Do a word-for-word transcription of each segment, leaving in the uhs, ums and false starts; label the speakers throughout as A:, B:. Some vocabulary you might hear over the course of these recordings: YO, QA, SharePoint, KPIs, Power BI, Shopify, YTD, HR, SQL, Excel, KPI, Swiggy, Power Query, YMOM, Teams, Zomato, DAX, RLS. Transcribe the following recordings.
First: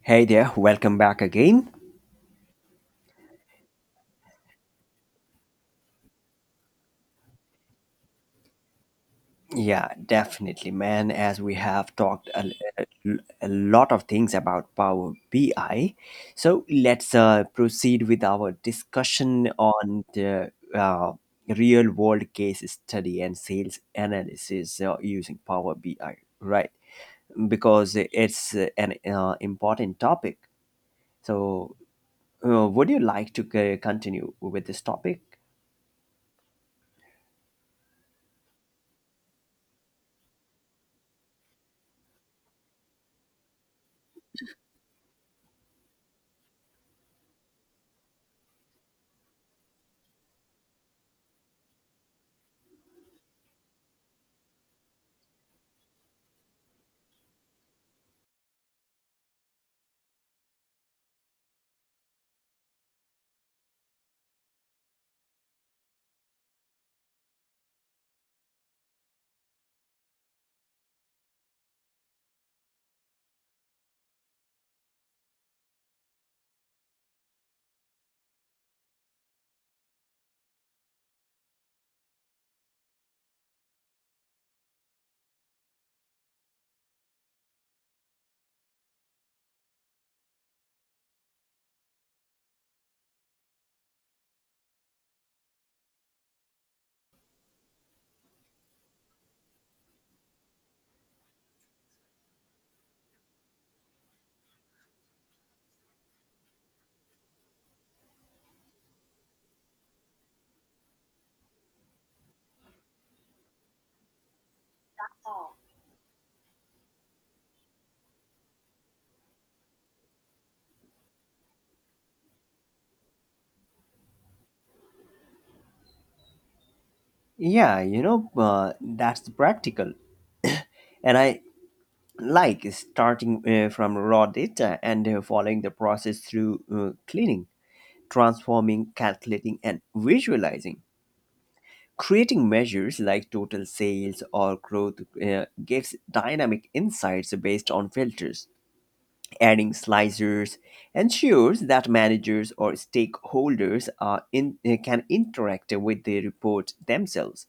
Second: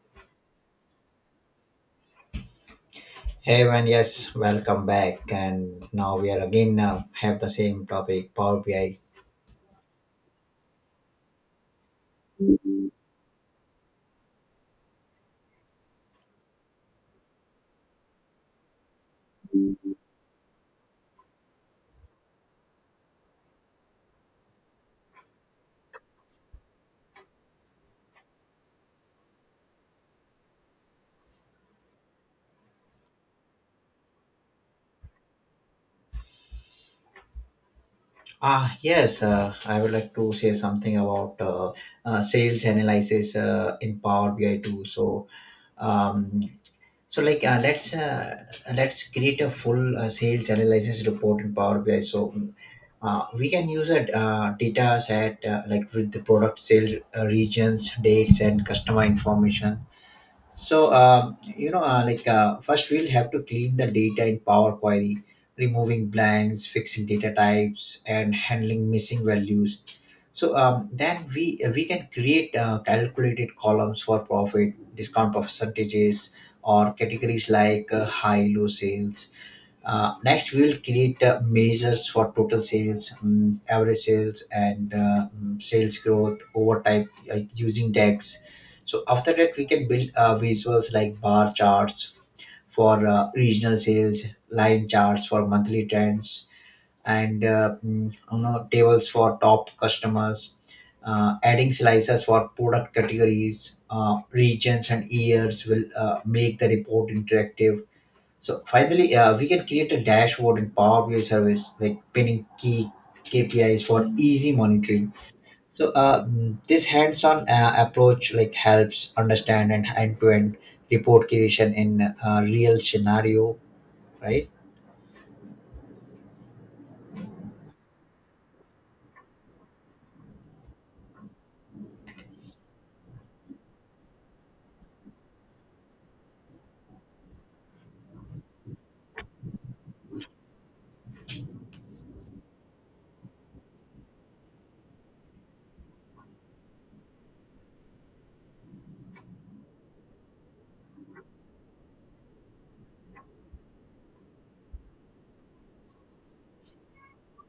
A: Hey there, welcome back again.
B: Hey man, yes, welcome back, and now we are again uh, have the same topic Power B I.
A: Yeah, definitely, man. As we have talked a, a- a lot of things about Power B I, so let's uh, proceed with our discussion on the uh, real world case study and sales analysis uh, using Power B I, right? Because it's uh, an uh, important topic. So, uh, would you like to c- continue with this topic?
B: Ah, yes, uh, I would like to say something about uh, uh, sales analysis uh, in Power B I too. So, um, so like uh, let's uh, let's create a full uh, sales analysis report in Power B I. So. Mm, Uh, we can use a uh, data set uh, like with the product sales, uh, regions, dates, and customer information. So, um, you know, uh, like uh, first we'll have to clean the data in Power Query, removing blanks, fixing data types, and handling missing values. So um, then we we can create uh, calculated columns for profit, discount percentages, or categories like uh, high low sales. Uh, next, we will create uh, measures for total sales, um, average sales, and uh, um, sales growth over time uh, using DAX. So after that, we can build uh, visuals like bar charts for uh, regional sales, line charts for monthly trends, and uh, mm, you know tables for top customers. Uh, adding slices for product categories, uh, regions, and years will uh, make the report interactive. So finally, uh, we can create a dashboard in Power B I service, like pinning key K P Is for easy monitoring. So uh, mm, this hands-on uh, approach like helps understand and end-to-end report creation in uh, real scenario, right?
A: Yeah, you know, uh, that's practical. And I like starting uh, from raw data and uh, following the process through uh, cleaning, transforming, calculating, and visualizing. Creating measures like total sales or growth uh, gives dynamic insights based on filters. Adding slicers ensures that managers or stakeholders are in, uh, can interact with the report themselves.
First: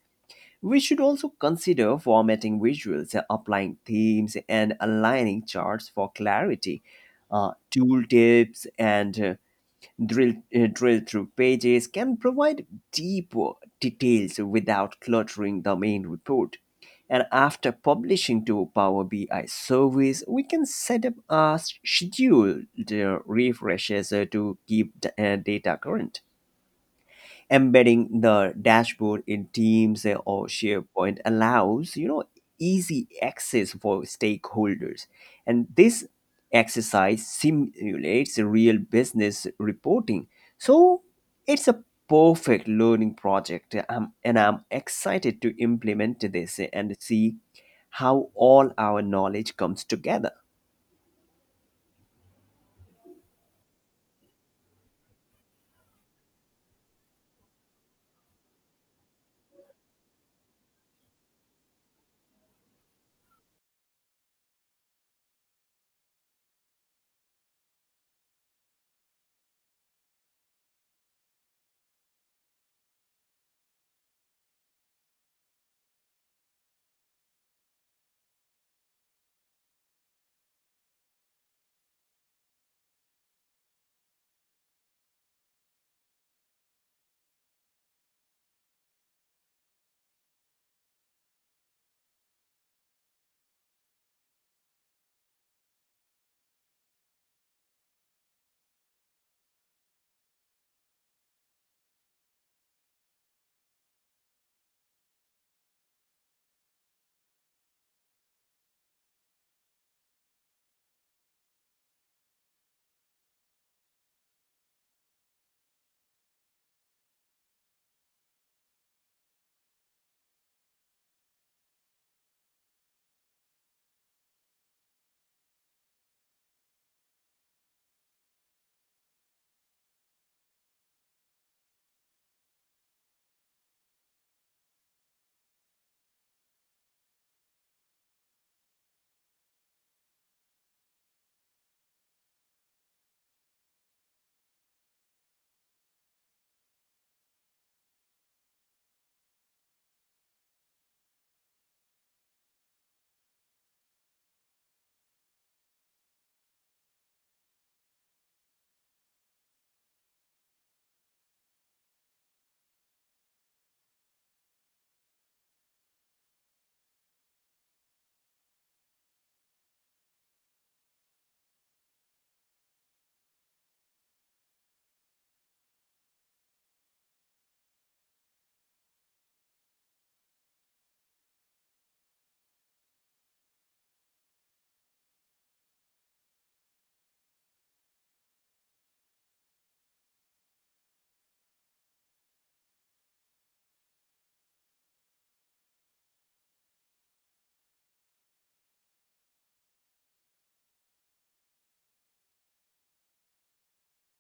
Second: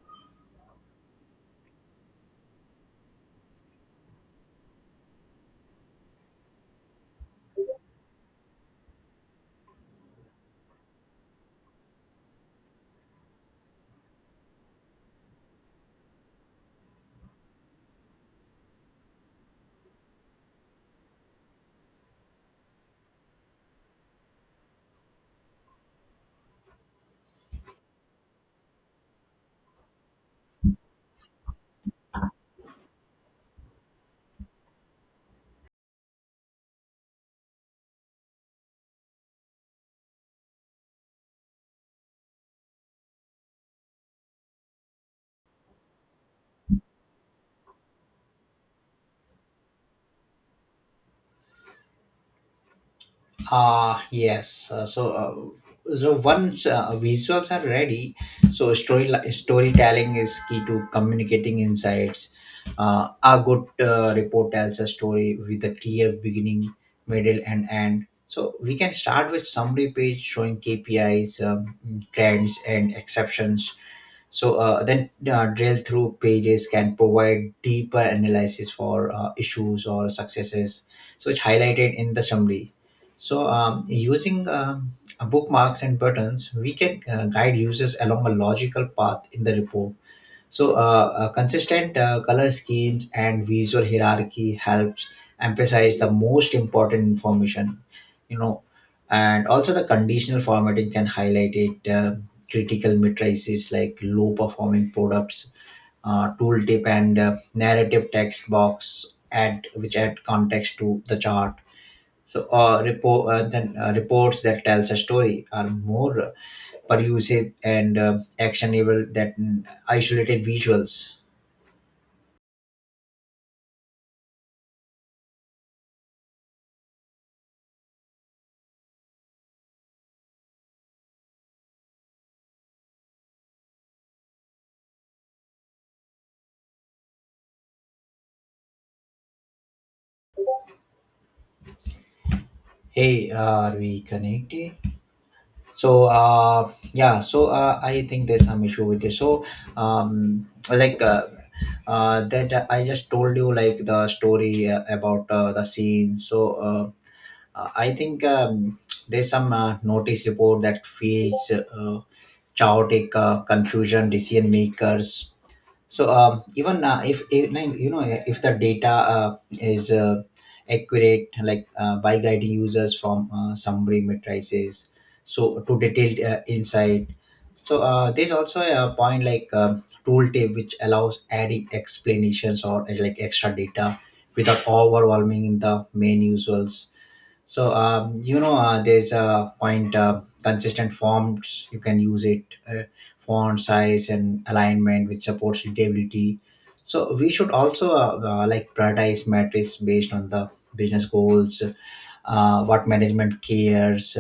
A: We should also consider formatting visuals, uh, applying themes, and aligning charts for clarity. Uh, tooltips and uh, drill, uh, drill through pages can provide deeper details without cluttering the main report. And after publishing to Power B I service, we can set up a scheduled uh, refreshes uh, to keep the, uh, data current, embedding the dashboard in teams or sharepoint allows you know easy access for stakeholders, and this exercise simulates real business reporting, so it's a perfect learning project. Um, and I'm excited to implement this and see how all our knowledge comes together.
B: Ah, yes. Uh, so uh, so once uh, visuals are ready, so story storytelling is key to communicating insights. Uh, a good uh, report tells a story with a clear beginning, middle, and end. So we can start with summary page showing K P Is, um, trends, and exceptions. So uh, then uh, drill through pages can provide deeper analysis for uh, issues or successes, so it's highlighted in the summary. So um, using um, bookmarks and buttons, we can uh, guide users along a logical path in the report. So, uh, uh, consistent uh, color schemes and visual hierarchy helps emphasize the most important information, you know, and also the conditional formatting can highlight it. Uh, critical matrices like low performing products, uh, tooltip, and uh, narrative text box add which add context to the chart. So, uh, report uh, then uh, reports that tells a story are more pervasive and uh, actionable that isolated visuals. Hey, are we connected? So, uh, yeah, so uh, I think there's some issue with this. So, um, like uh, uh, that uh, I just told you, like the story uh, about uh, the scene. So, uh, uh, I think um, there's some uh, notice report that feels uh, chaotic, uh, confusion, decision makers. So um, even uh, if, if no, you know if the data uh, is uh, accurate, like uh, by guiding users from uh, summary matrices, so to detailed uh, insight. So uh, there's also a point like um, tooltip which allows adding explanations or uh, like extra data without overwhelming in the main usuals. So um, you know, uh, there's a point, uh, consistent fonts. You can use it, uh, font size and alignment, which supports readability. So we should also uh, uh, like prioritize metrics based on the business goals, uh, what management cares.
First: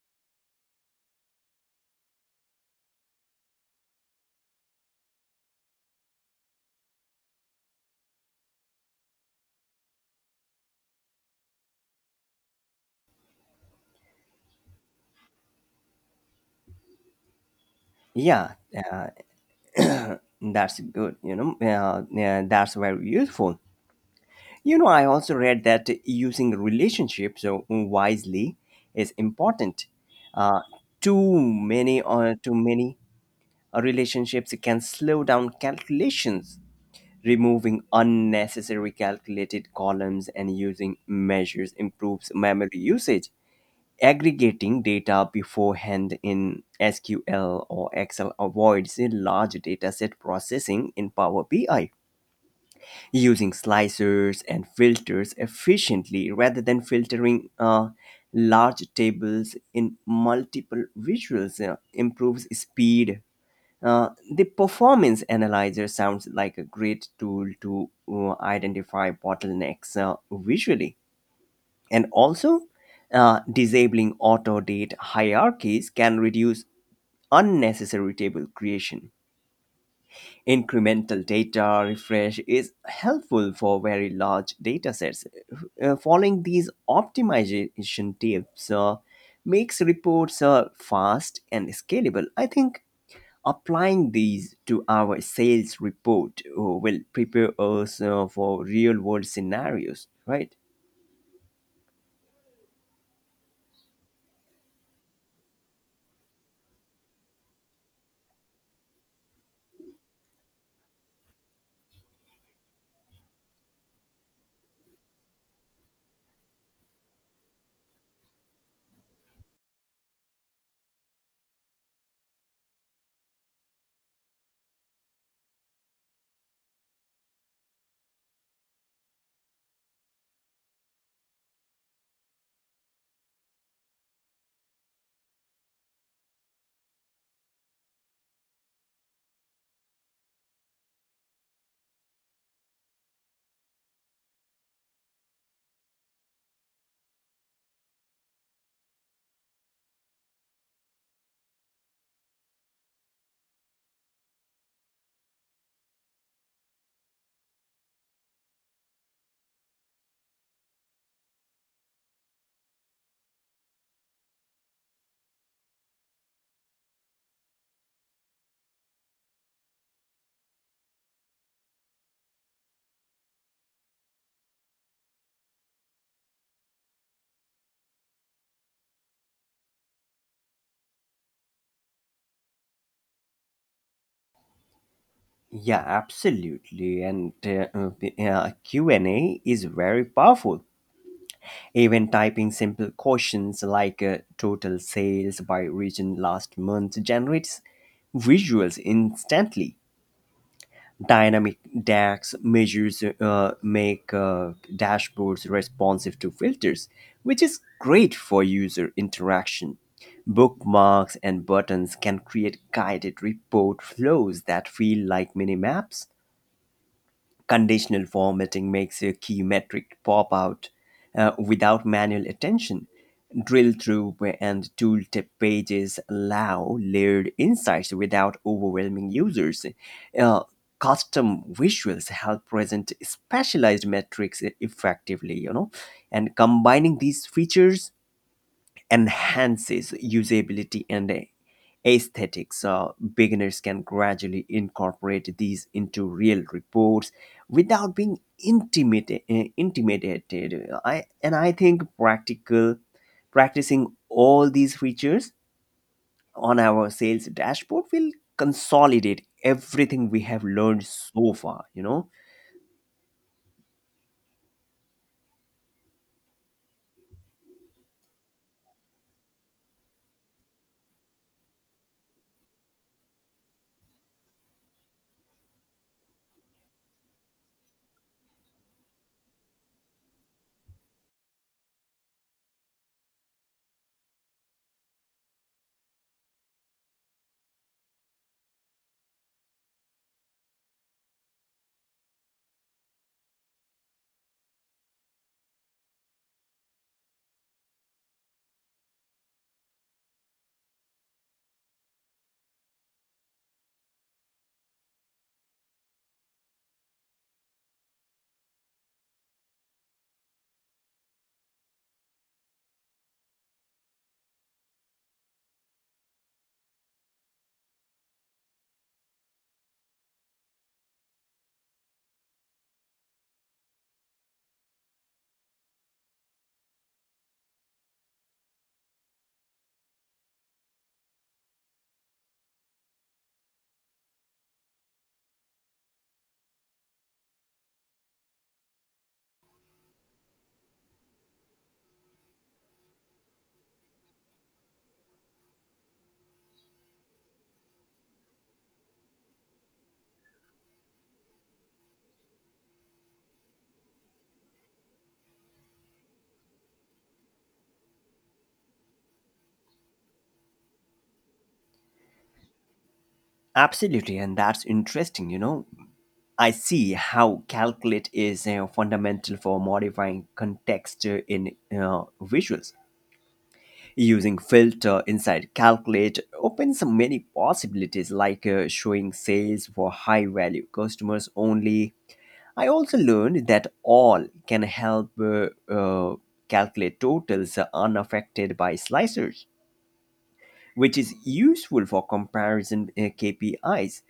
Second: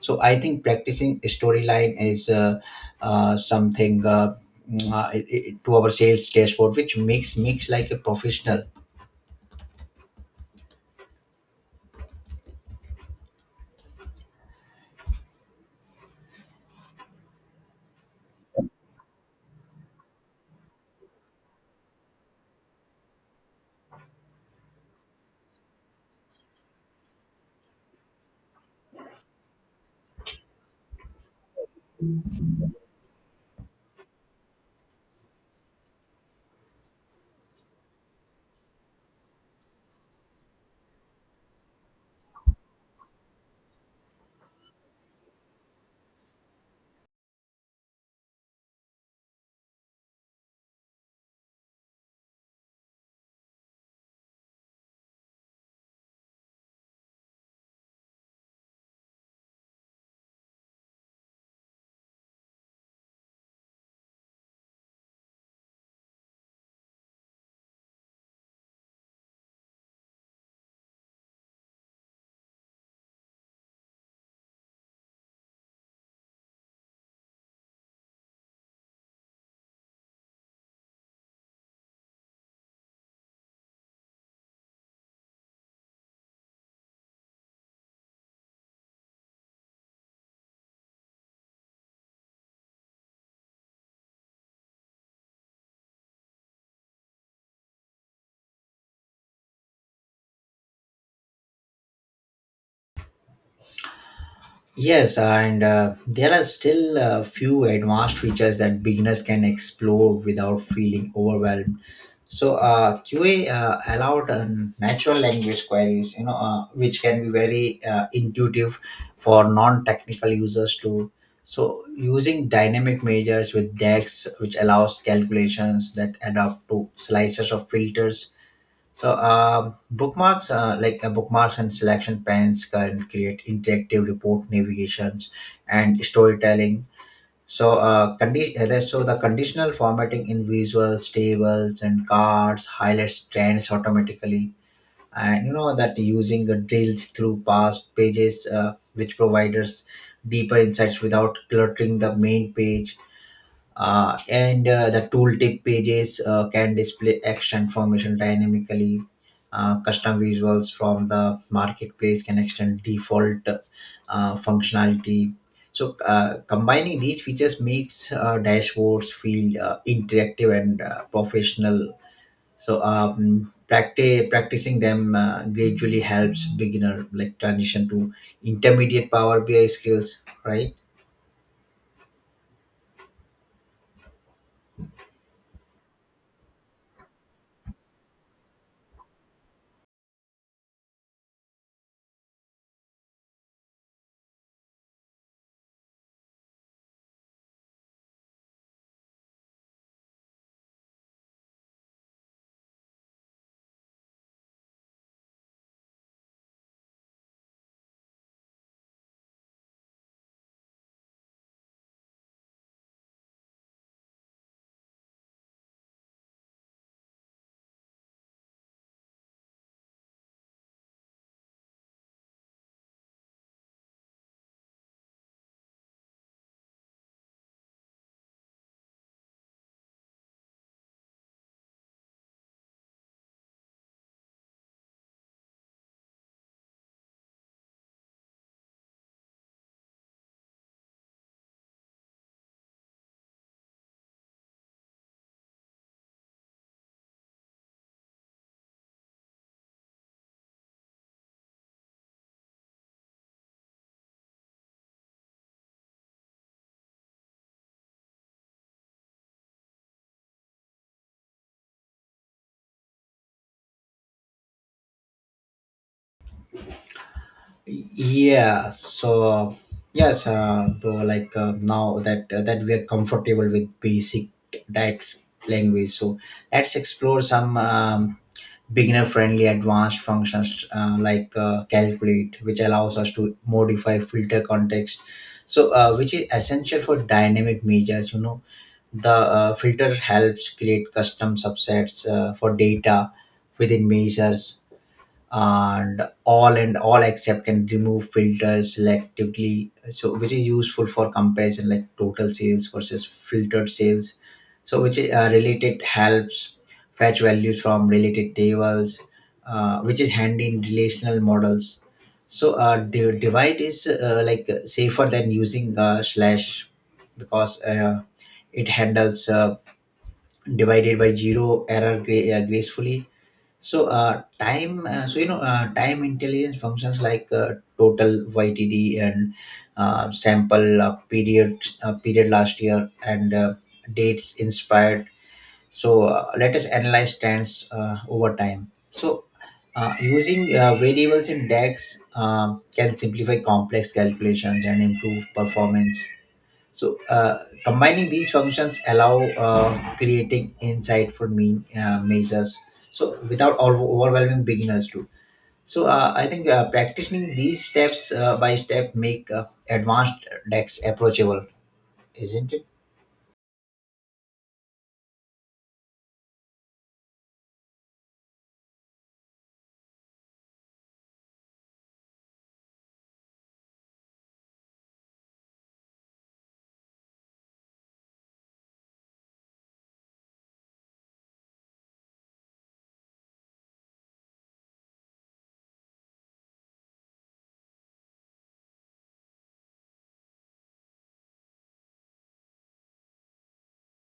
B: So I think practicing storyline is uh, uh, something uh, mm, uh, it- it- to our sales dashboard, which makes makes like a professional.
A: Yeah, uh, that's good, you know. Uh, yeah, that's very useful. You know, I also read that using relationships uh, wisely is important. Uh, too many or Too many uh, relationships can slow down calculations, removing unnecessary calculated columns and using measures improves memory usage. Aggregating data beforehand in S Q L or Excel avoids a large data set processing in Power B I, using slicers and filters efficiently rather than filtering uh, large tables in multiple visuals uh, improves speed. Uh, the performance analyzer sounds like a great tool to uh, identify bottlenecks uh, visually. And also, uh, disabling auto date hierarchies can reduce unnecessary table creation. Incremental data refresh is helpful for very large datasets. Uh, following these optimization tips uh, makes reports uh, fast and scalable. I think applying these to our sales report uh, will prepare us uh, for real world scenarios, right?
B: Yes, and uh, there are still a few advanced features that beginners can explore without feeling overwhelmed. So uh, Q A uh, allowed uh, natural language queries, you know, uh, which can be very uh, intuitive for non-technical users too. So using dynamic measures with DEX, which allows calculations that adapt to slices of filters. So, uh, bookmarks, uh, like uh, bookmarks and selection pans can create interactive report navigations and storytelling. So, uh, condi- uh, there's- so the conditional formatting in visuals, tables, and cards highlights trends automatically. And you know that using the drills through past pages, uh, which provides deeper insights without cluttering the main page, uh, and uh, the tooltip pages uh, can display action information dynamically. Uh, custom visuals from the marketplace can extend default uh, functionality. So uh, combining these features makes uh, dashboards feel uh, interactive and uh, professional. So um, practi- practicing them uh, gradually helps beginner like transition to intermediate Power BI skills, right?
A: Yeah, absolutely. And uh, uh, Q and A is very powerful. Even typing simple questions like uh, total sales by region last month generates visuals instantly. Dynamic D A X measures uh, make uh, dashboards responsive to filters, which is great for user interaction. Bookmarks and buttons can create guided report flows that feel like mini maps. Conditional formatting makes a key metric pop out uh, without manual attention. Drill through and tooltip pages allow layered insights without overwhelming users. Uh, Custom visuals help present specialized metrics effectively, you know, and combining these features enhances usability and a- aesthetics. Uh, beginners can gradually incorporate these into real reports without being intimidated. intimidated. I, and I think practical practicing all these features on our sales dashboard will consolidate everything we have learned so far, you know.
B: yeah so yes uh, Bro, like uh, now that uh, that we are comfortable with basic DAX language, so let's explore some um, beginner friendly advanced functions uh, like uh, calculate, which allows us to modify filter context, so uh, which is essential for dynamic measures, you know. The uh, Filter helps create custom subsets uh, for data within measures, and all and all except can remove filters selectively, so which is useful for comparison like total sales versus filtered sales. So which uh, Related helps fetch values from related tables, uh, which is handy in relational models. So uh, di- divide is uh, like safer than using uh, slash because uh, it handles uh, divided by zero error gra- uh, gracefully. So, uh, time, uh, so you know, uh, Time intelligence functions like uh, total Y T D and uh, sample uh, period uh, period last year and uh, dates inspired. So, uh, let us analyze trends uh, over time. So, uh, using uh, variables in DAX um can simplify complex calculations and improve performance. So uh, Combining these functions allow uh, creating insightful mean, uh, measures, so without over- overwhelming beginners too. So uh, I think uh, practicing these steps uh, by step make uh, advanced decks approachable, isn't it?
A: Absolutely, and that's interesting, you know. I see how calculate is uh, fundamental for modifying context uh, in uh, visuals. Using filter inside calculate opens many possibilities like uh, showing sales for high value customers only. I also learned that all can help uh, uh, calculate totals unaffected by slicers, which is useful for comparison uh, K P Is.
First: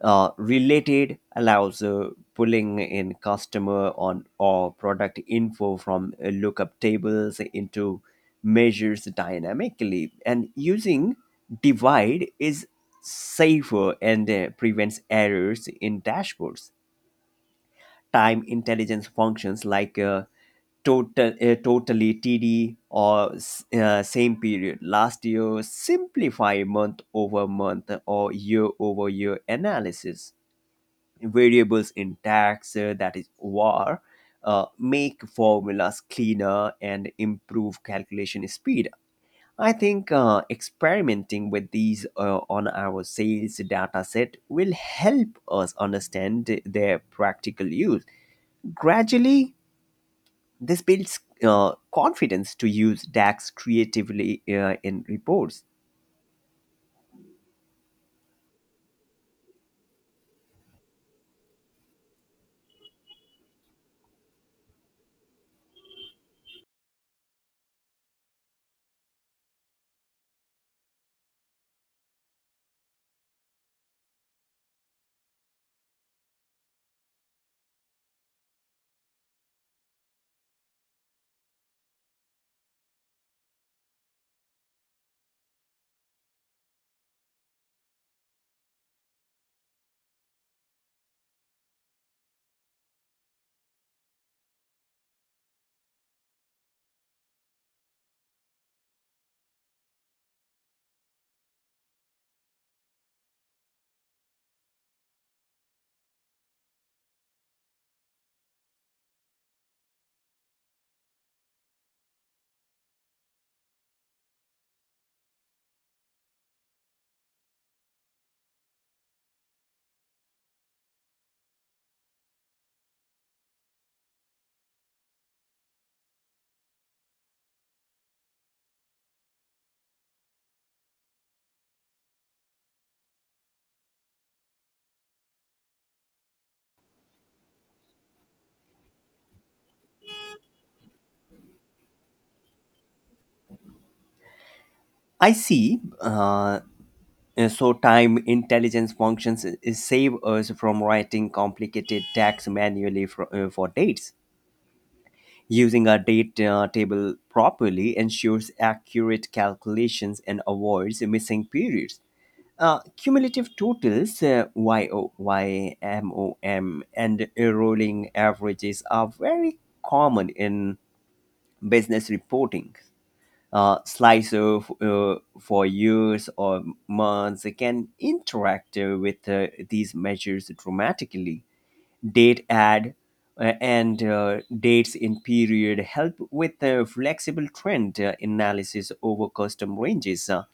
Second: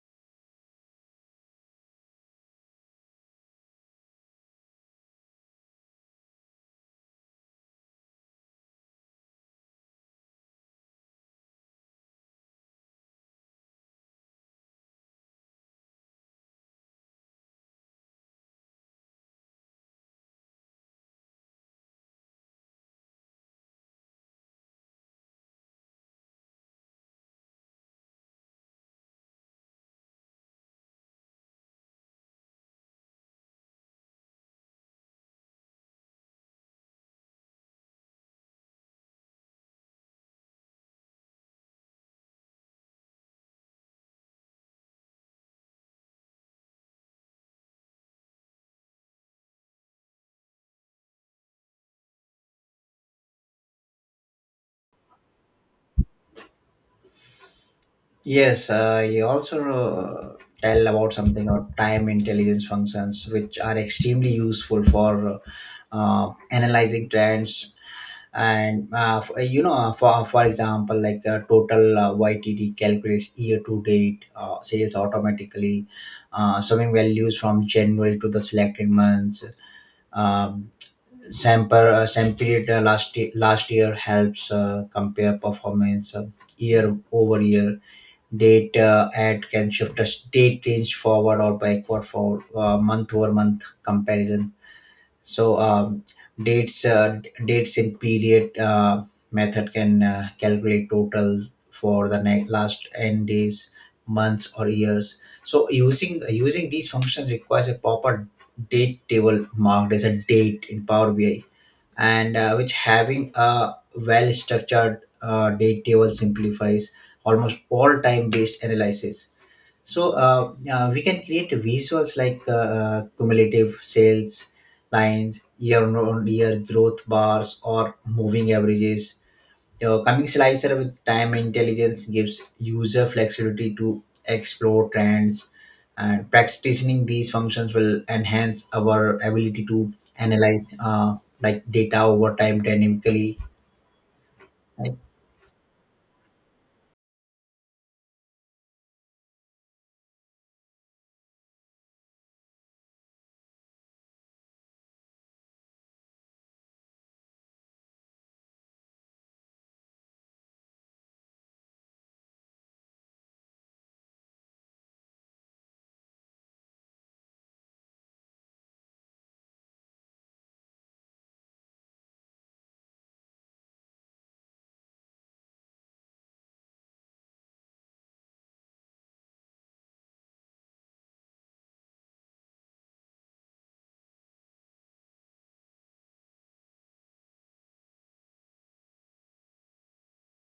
A: Uh, related allows uh, pulling in customer on or product info from uh, lookup tables into measures dynamically, and using divide is safer and uh, prevents errors in dashboards. Time intelligence functions like uh, total uh, totally td or s- uh, same period last year simplify month over month or year over year analysis. Variables in tax uh, that is var uh, make formulas cleaner and improve calculation speed. I think uh, experimenting with these uh, on our sales data set will help us understand their practical use. Gradually, this builds uh, confidence to use D A X creatively uh, in reports.
B: Yes, uh, you also uh, tell about something about time intelligence functions, which are extremely useful for uh, uh, analyzing trends. And uh, f- uh, you know uh, for for example, like uh, total uh, YTD calculates year to date uh, sales automatically, uh, summing values from January to the selected months. um, Sample, uh, same period uh, last ye- last year helps uh, compare performance uh, year over year. Data at can shift a state range forward or backward for uh, month over month comparison. so um, dates uh, Dates in period uh, method can uh, calculate total for the ne- last n days, months, or years. So using using these functions requires a proper date table marked as a date in Power BI, and uh, which having a well structured uh, date table simplifies almost all time based analysis. So uh, uh, we can create visuals like uh, uh, cumulative sales lines, year on year growth bars, or moving averages. Your coming slicer with time intelligence gives user flexibility to explore trends, and practicing these functions will enhance our ability to analyze uh, like data over time dynamically. Right?
A: I see. Uh, uh, so time intelligence functions i- is save us from writing complicated D A X manually for, uh, for dates. Using a date uh, table properly ensures accurate calculations and avoids missing periods. Uh, cumulative totals, uh, Y O, Y M O M, and uh, rolling averages are very common in business reporting. Uh, slicer of uh, for years or months can interact uh, with uh, these measures dramatically. Date add uh, and uh, dates in period help with uh, flexible trend uh, analysis over custom ranges. uh,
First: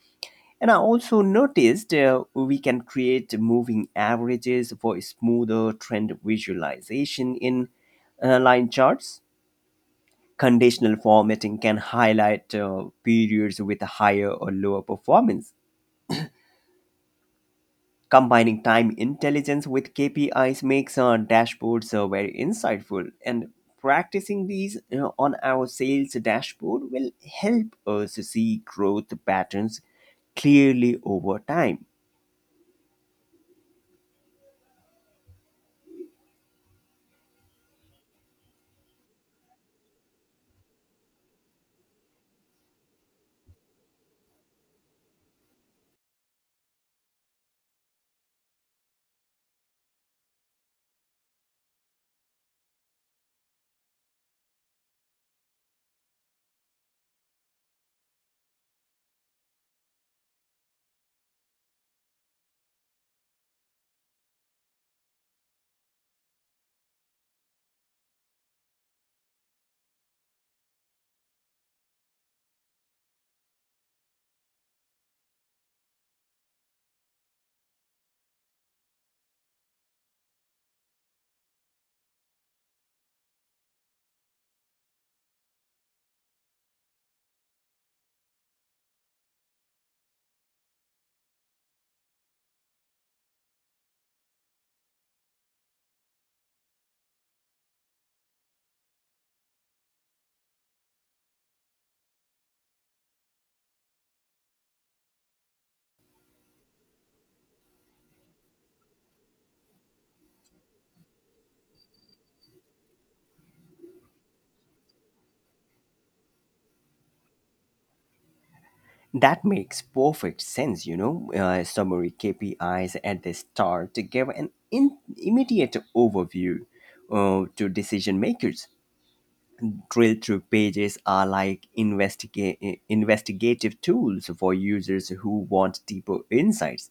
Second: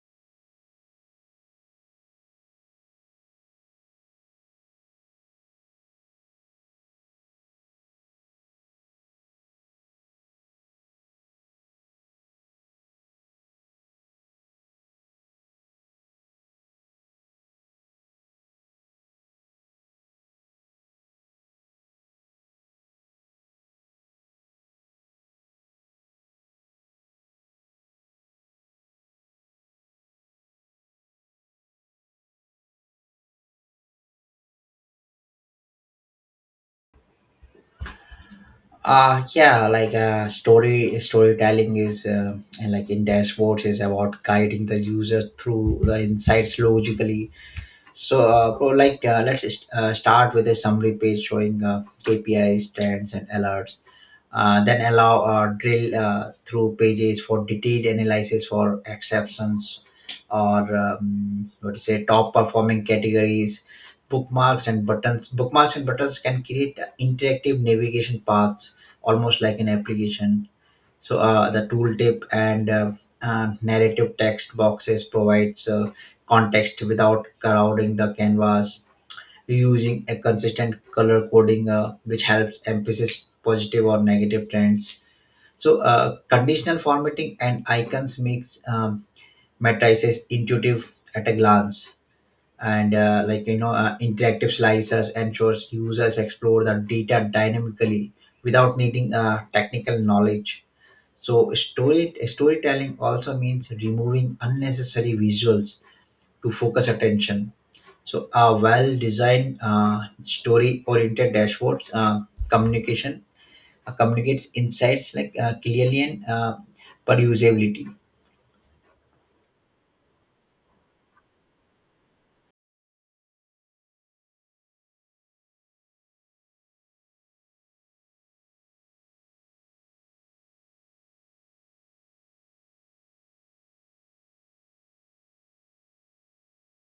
A: And I also noticed uh, we can create moving averages for smoother trend visualization in uh, line charts. Conditional formatting can highlight uh, periods with higher or lower performance. Combining time intelligence with K P Is makes our dashboards uh, very insightful, and practicing these uh, on our sales dashboard will help us see growth patterns clearly over time.
B: Uh, yeah, like uh, story storytelling is, uh, and like in dashboards, is about guiding the user through the insights logically. So, uh, bro, like, uh, let's just, uh, start with a summary page showing uh, K P Is, trends, and alerts. Uh, then allow uh, drill uh, through pages for detailed analysis for exceptions or um, what to say top performing categories. bookmarks and buttons. Bookmarks and buttons can create interactive navigation paths, almost like an application. So uh, the tooltip and uh, uh, narrative text boxes provides uh, context without crowding the canvas. Using a consistent color coding, uh, which helps emphasis positive or negative trends. So uh, conditional formatting and icons makes um, matrices intuitive at a glance. And uh, like you know, uh, interactive slicers ensures users explore the data dynamically without needing uh, technical knowledge. So story storytelling also means removing unnecessary visuals to focus attention. So a well-designed uh, story-oriented dashboard uh, communication uh, communicates insights like uh, clearly and uh, perusability.
A: That makes perfect sense, you know. Uh, summary K P Is at the start to give an in- immediate overview uh, to decision makers. Drill through pages are like investiga- investigative tools for users who want deeper insights.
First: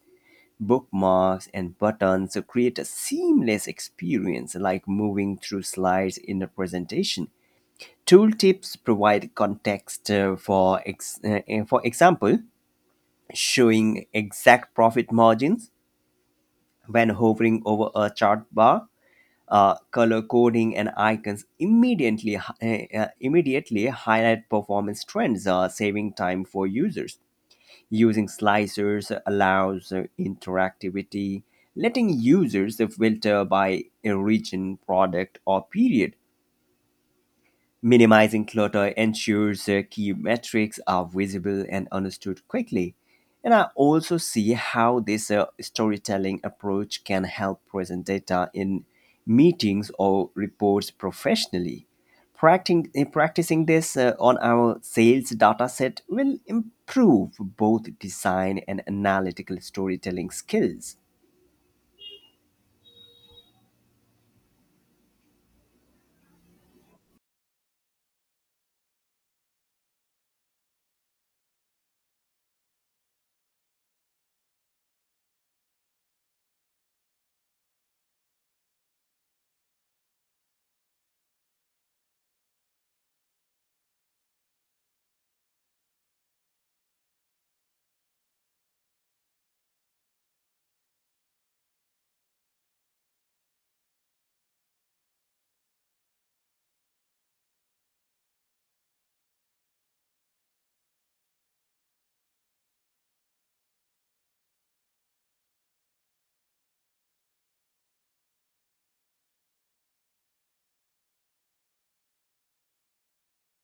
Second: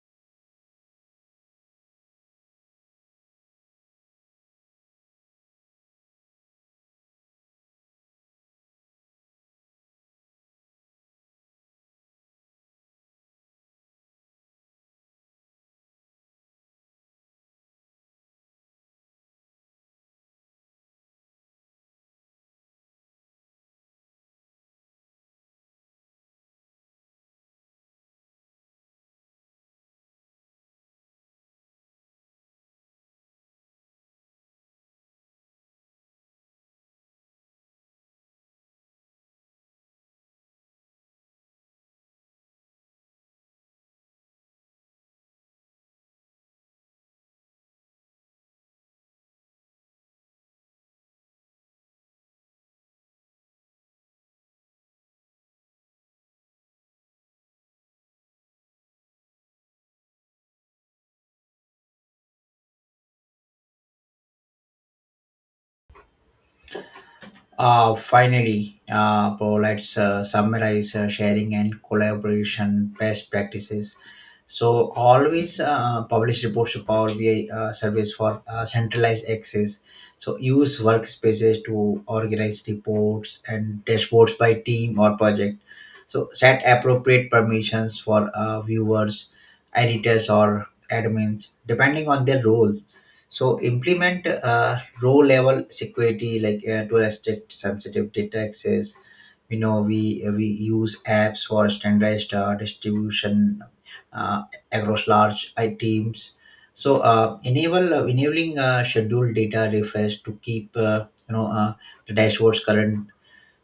A: Bookmarks and buttons create a seamless experience like moving through slides in a presentation. Tooltips provide context uh, for ex- uh, for example, showing exact profit margins when hovering over a chart bar. Uh, color coding and icons immediately hi- uh, immediately highlight performance trends, uh, saving time for users. Using slicers allows uh, interactivity, letting users filter by a region, product, or period. Minimizing clutter ensures uh, key metrics are visible and understood quickly. And I also see how this uh, storytelling approach can help present data in meetings or reports professionally. Practicing, eh, practicing this uh, on our sales dataset will improve both design and analytical storytelling skills.
B: Uh, finally, uh, bro, let's uh, summarize uh, sharing and collaboration best practices. So, always uh, publish reports to Power B I uh, service for uh, centralized access. So, use workspaces to organize reports and dashboards by team or project. So, set appropriate permissions for uh, viewers, editors, or admins depending on their role. So implement uh, row level security like uh, to restrict sensitive data access. You know we we use apps for standardized uh, distribution uh, across large I teams. So uh, enable uh, Enabling uh, scheduled data refresh to keep, uh, you know uh, the dashboard's current.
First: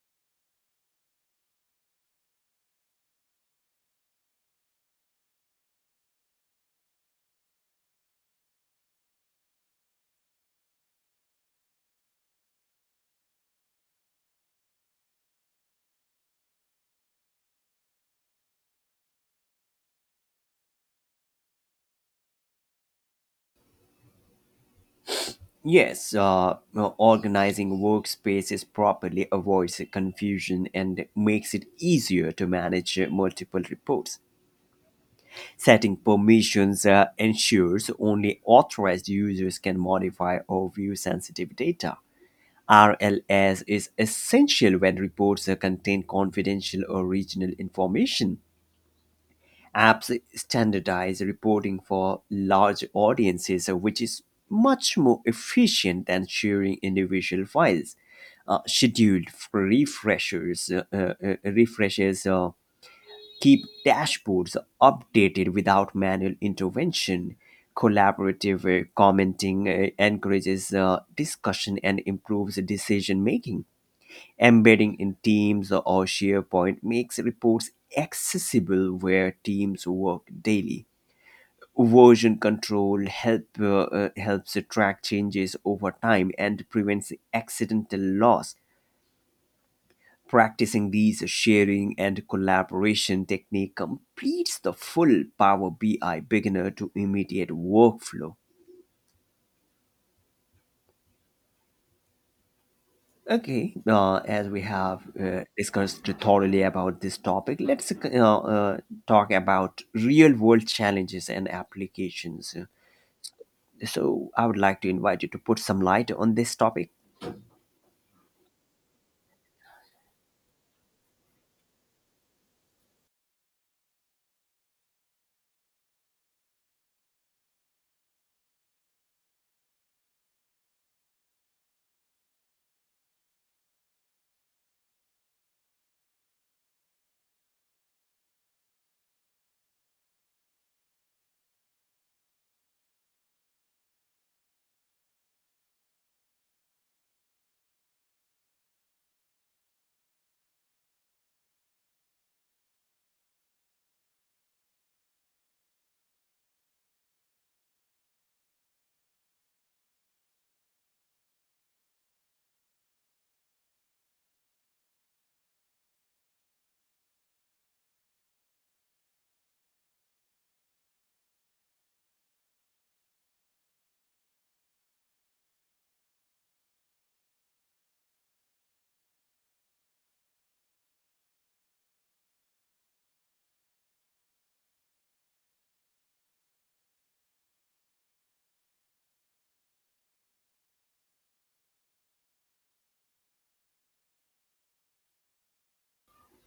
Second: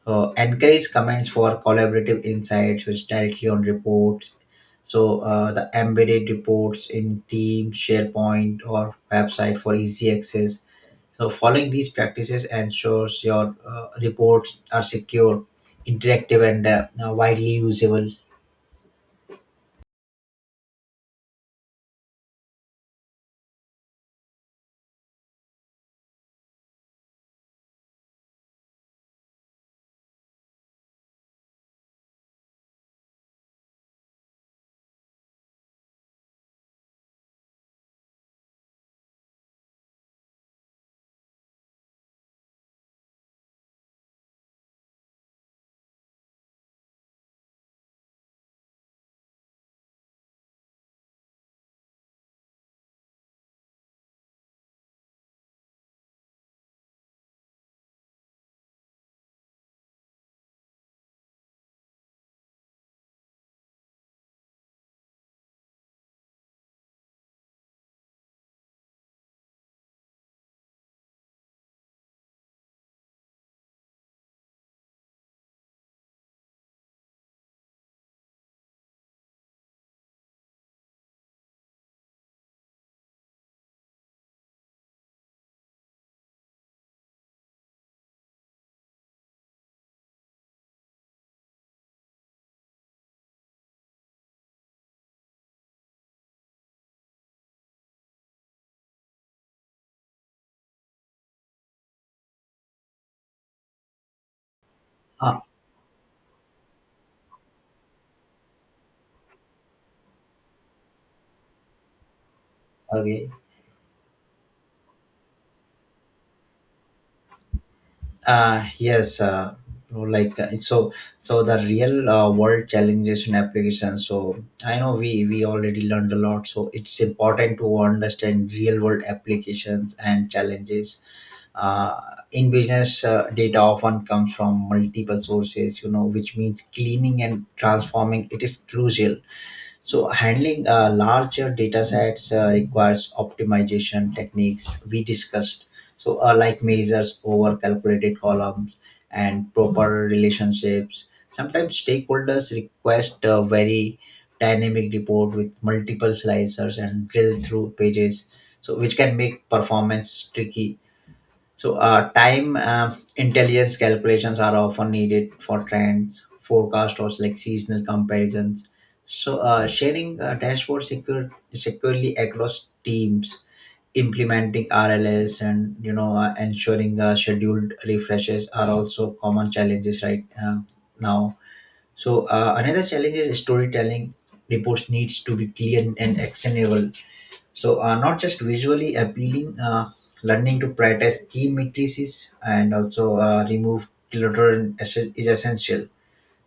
B: uh, Encourage comments for collaborative insights which directly on reports. So uh, the embedded reports in Teams, SharePoint, or website for easy access. So following these practices ensures your uh, reports are secure, interactive, and uh, widely usable.
A: Yes, uh, well, organizing workspaces properly avoids confusion and makes it easier to manage uh, multiple reports. Setting permissions uh, ensures only authorized users can modify or view sensitive data. R L S is essential when reports uh, contain confidential or regional information. Apps standardize reporting for large audiences, uh, which is much more efficient than sharing individual files. Uh, scheduled refreshers, uh, uh, uh, refreshes uh, keep dashboards updated without manual intervention. Collaborative uh, commenting uh, encourages uh, discussion and improves decision making. Embedding in Teams or SharePoint makes reports accessible where teams work daily. Version control help, uh, uh, helps track changes over time and prevents accidental loss. Practicing these sharing and collaboration technique completes the full Power B I beginner to immediate workflow. Okay, uh, as we have
B: ah,
A: uh, discussed thoroughly about this topic, let's uh, uh, talk about real world challenges and applications.
B: okay.
A: So, I would like to invite you to put some light on this topic.
B: Uh, yes, uh, you know, like uh, so, so The real uh, world challenges and applications. So I know we we already learned a lot, so it's important to understand real world applications and challenges. Uh, in business, uh, data often comes from multiple sources, you know, which means cleaning and transforming it is crucial. So handling uh, larger data sets uh, requires optimization techniques we discussed. So uh, like measures over calculated columns and proper relationships. Sometimes stakeholders request a very dynamic report with multiple slicers and drill through pages. So which can make performance tricky. So, uh, time uh, intelligence calculations are often needed for trends, forecast, or like seasonal comparisons. So, uh, sharing uh, dashboard secure, securely across teams, implementing R L S, and you know uh, ensuring uh, scheduled refreshes are also common challenges right uh, now. So, uh, another challenge is storytelling. Reports needs to be clear and actionable, so, uh, not just visually appealing. Uh, learning to prioritize key matrices and also uh, remove clutter is is essential.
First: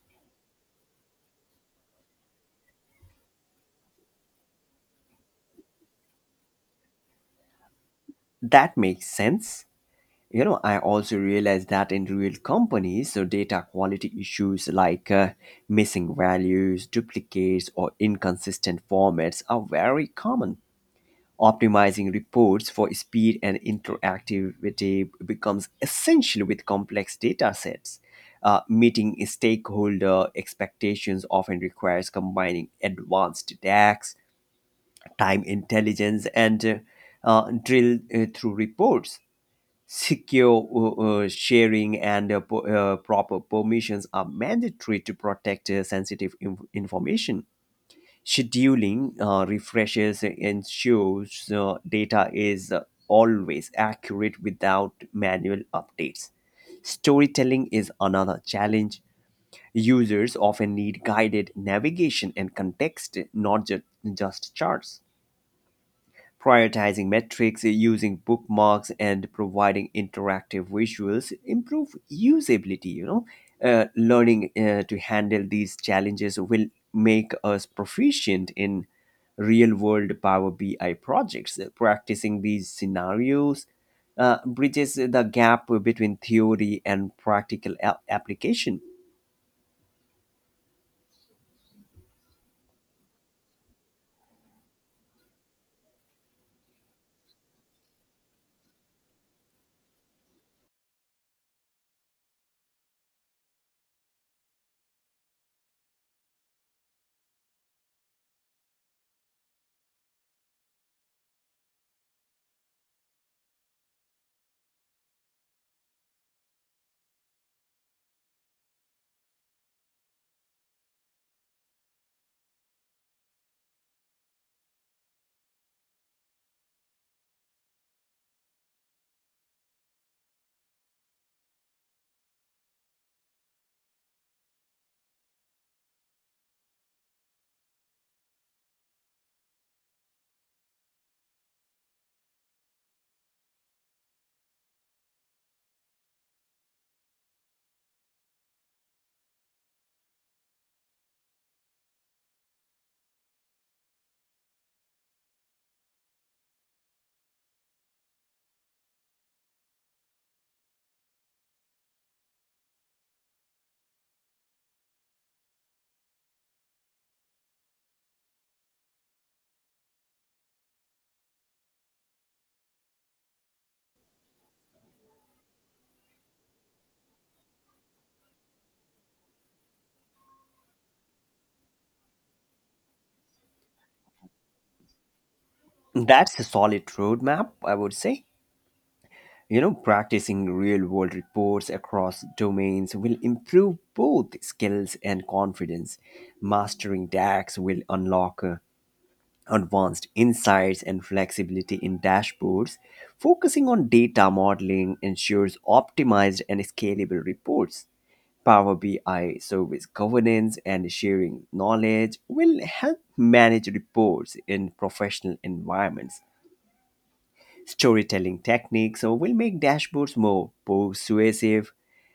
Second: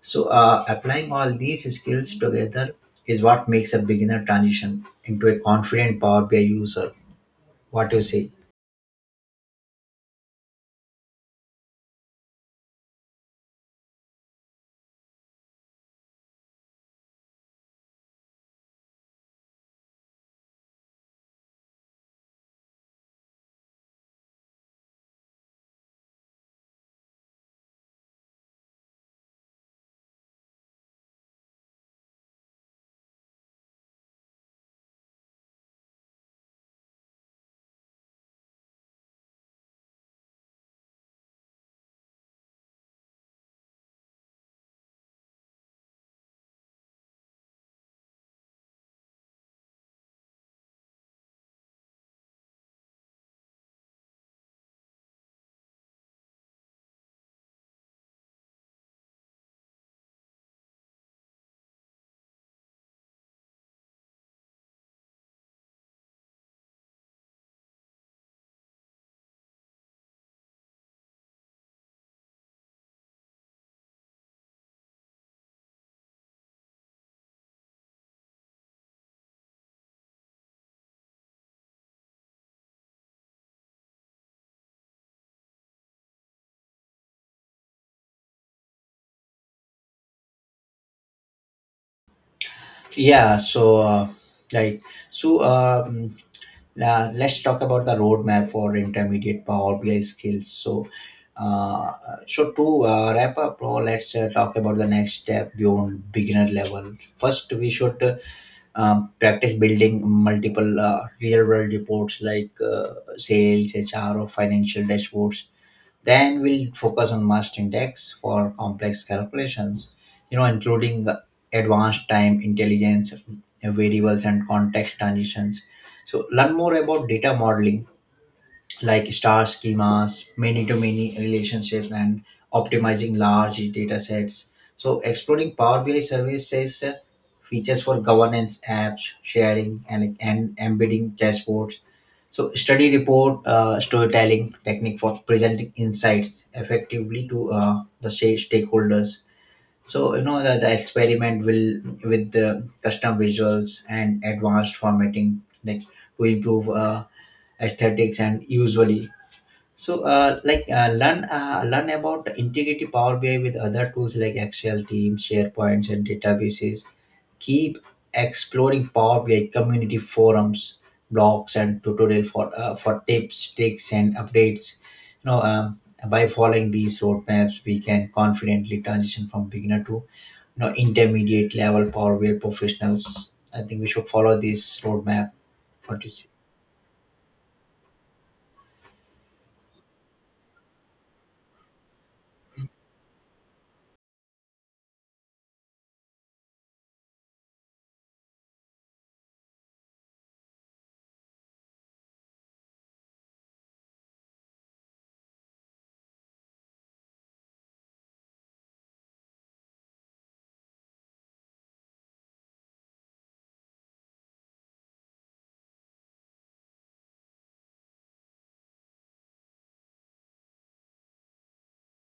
B: So, uh, applying all these skills together is what makes a beginner transition into a confident Power B I user. What do you say?
A: That makes sense. You know, I also realize that in real companies, so data quality issues like uh, missing values, duplicates, or inconsistent formats are very common. Optimizing reports for speed and interactivity becomes essential with complex data sets. Uh, meeting stakeholder expectations often requires combining advanced D A X, time intelligence, and uh, uh, drill uh, through reports. Secure uh, uh, sharing and uh, po- uh, proper permissions are mandatory to protect uh, sensitive inf- information. Scheduling uh, refreshes and ensures uh, data is uh, always accurate without manual updates. Storytelling is another challenge. Users often need guided navigation and context, not ju- just charts. Prioritizing metrics, using bookmarks, and providing interactive visuals improve usability. You know, uh, learning uh, to handle these challenges will make us proficient in real-world Power B I projects. Practicing these scenarios uh, bridges the gap between theory and practical a- application.
B: Yeah, so uh, right. So um, Now let's talk about the roadmap for intermediate Power B I skills. So, uh, so to uh, wrap up, bro, let's uh, talk about the next step beyond beginner level. First, we should uh, um, practice building multiple uh, real-world reports like uh, sales, H R, or financial dashboards. Then we'll focus on must index for complex calculations, you know, including advanced time intelligence, variables, and context transitions. So learn more about data modeling like star schemas, many to many relationship, and optimizing large data sets. So, exploring Power B I services uh, features for governance apps, sharing, and, and embedding dashboards. So, study report uh, storytelling technique for presenting insights effectively to uh, the sa- stakeholders. So you know that the experiment will with the custom visuals and advanced formatting like to improve uh, aesthetics and usually. So, uh, like, uh, learn uh, learn about integrity Power B I with other tools like Excel, Teams, SharePoints, and databases. Keep exploring Power B I community forums, blogs, and tutorial for uh, for tips, tricks, and updates. You know, um, by following these roadmaps, we can confidently transition from beginner to you know intermediate level Power B I professionals. I think we should follow this roadmap. What do you say?
A: That's a solid roadmap, I would say. You know, practicing real world reports across domains will improve both skills and confidence. Mastering D A X will unlock uh, advanced insights and flexibility in dashboards. Focusing on data modeling ensures optimized and scalable reports. Power B I service governance and sharing knowledge will help manage reports in professional environments. Storytelling techniques uh, will make dashboards more persuasive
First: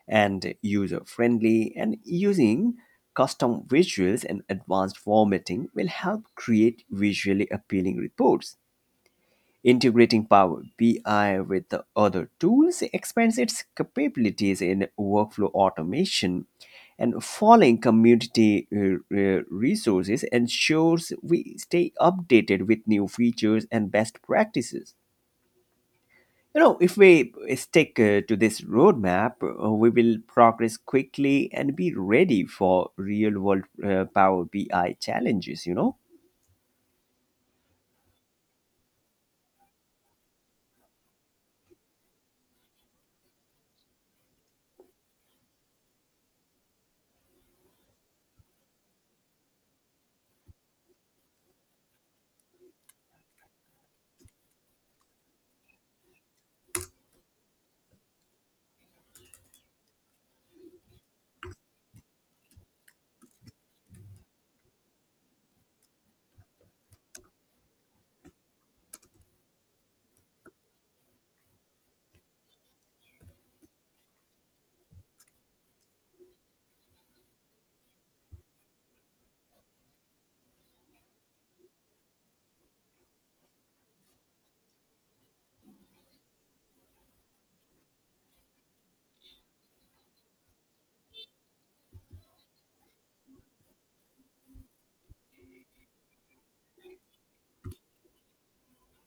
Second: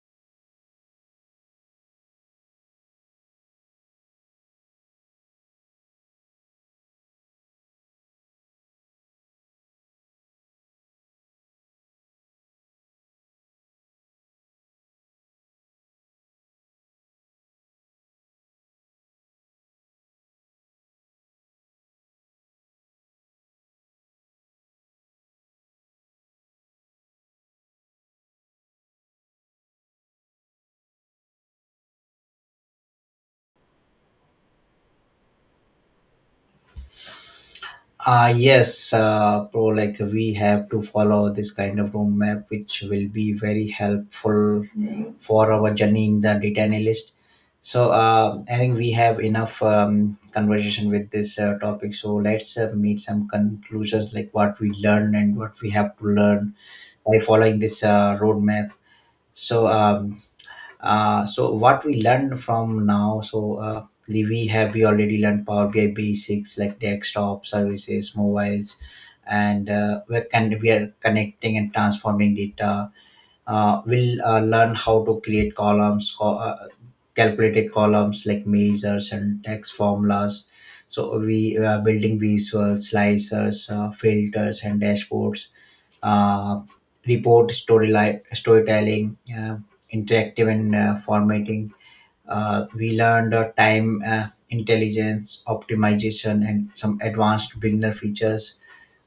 A: and user friendly, and using custom visuals and advanced formatting will help create visually appealing reports. Integrating Power B I with the other tools expands its capabilities in workflow automation, and following community uh, uh, resources ensures we stay updated with new features and best practices. You know, if we stick uh, to this roadmap, uh, we will progress quickly and be ready for real world uh, Power B I challenges, you know?
B: Uh, yes, uh, bro, like we have to follow this kind of road map, which will be very helpful for our journey in the data analyst. So, uh, I think we have enough um, conversation with this uh, topic. So, let's uh, meet some conclusions like what we learned and what we have to learn by following this uh, roadmap. So, um, uh, so what we learned from now. So uh, we have we already learned Power B I basics like desktop services, mobiles, and uh, we can we are connecting and transforming data. Uh, we'll uh, learn how to create columns, co- uh, calculated columns like measures and text formulas. So we are building visuals, slicers, uh, filters, and dashboards. uh, Report storyline storytelling, uh, interactive and uh, formatting. Uh, we learned uh, time uh, intelligence optimization and some advanced beginner features.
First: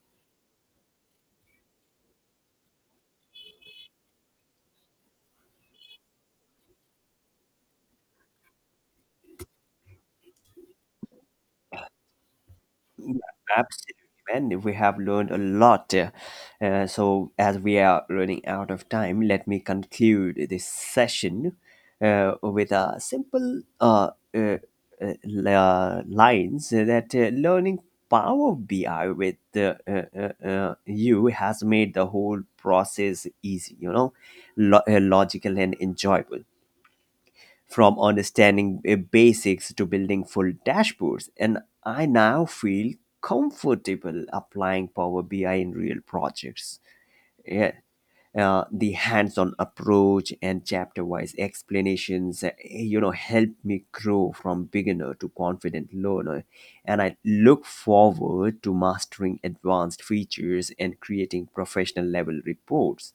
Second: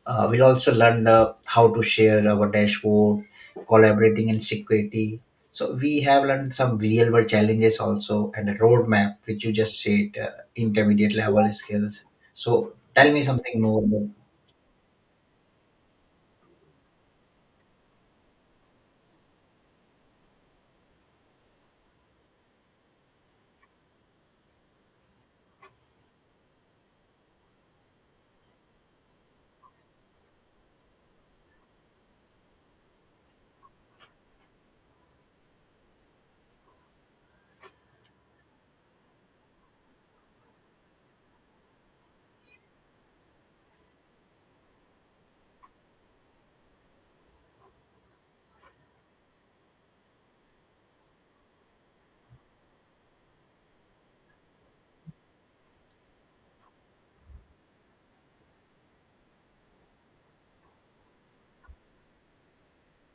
B: uh, We'll also learn uh, how to share our dashboard, collaborating and security. So we have learned some real world challenges also, and a roadmap which you just said, uh, intermediate level skills. So tell me something more.
A: Absolutely, man. We have learned a lot. Uh, uh, so, as we are running out of time, let me conclude this session uh, with a simple uh, uh, uh, li- uh, lines that uh, learning Power B I with uh, uh, uh, uh, you has made the whole process easy, you know, lo- uh, logical and enjoyable, from understanding uh, basics to building full dashboards. And I now feel comfortable applying Power B I in real projects. Yeah. Uh, the hands-on approach and chapter-wise explanations uh, you know, help me grow from beginner to confident learner, and I look forward to mastering advanced features and creating professional level reports.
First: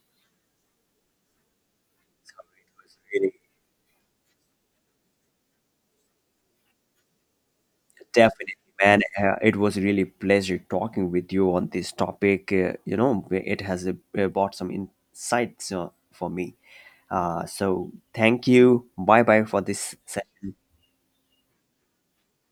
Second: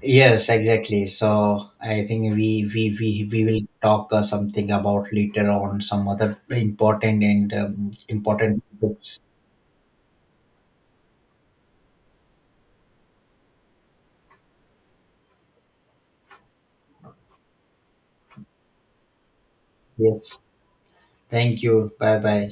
B: Yes, exactly. So I think we we we, we will talk uh, something about later on some other important and um,
A: Definitely,
B: important
A: man.
B: books.
A: Uh, it was really pleasure talking with you on this topic. Uh, you know, it has uh, uh, brought some insights uh, for me. Uh, so thank you. Bye bye for this session.
B: Yes. Thank you. Bye bye.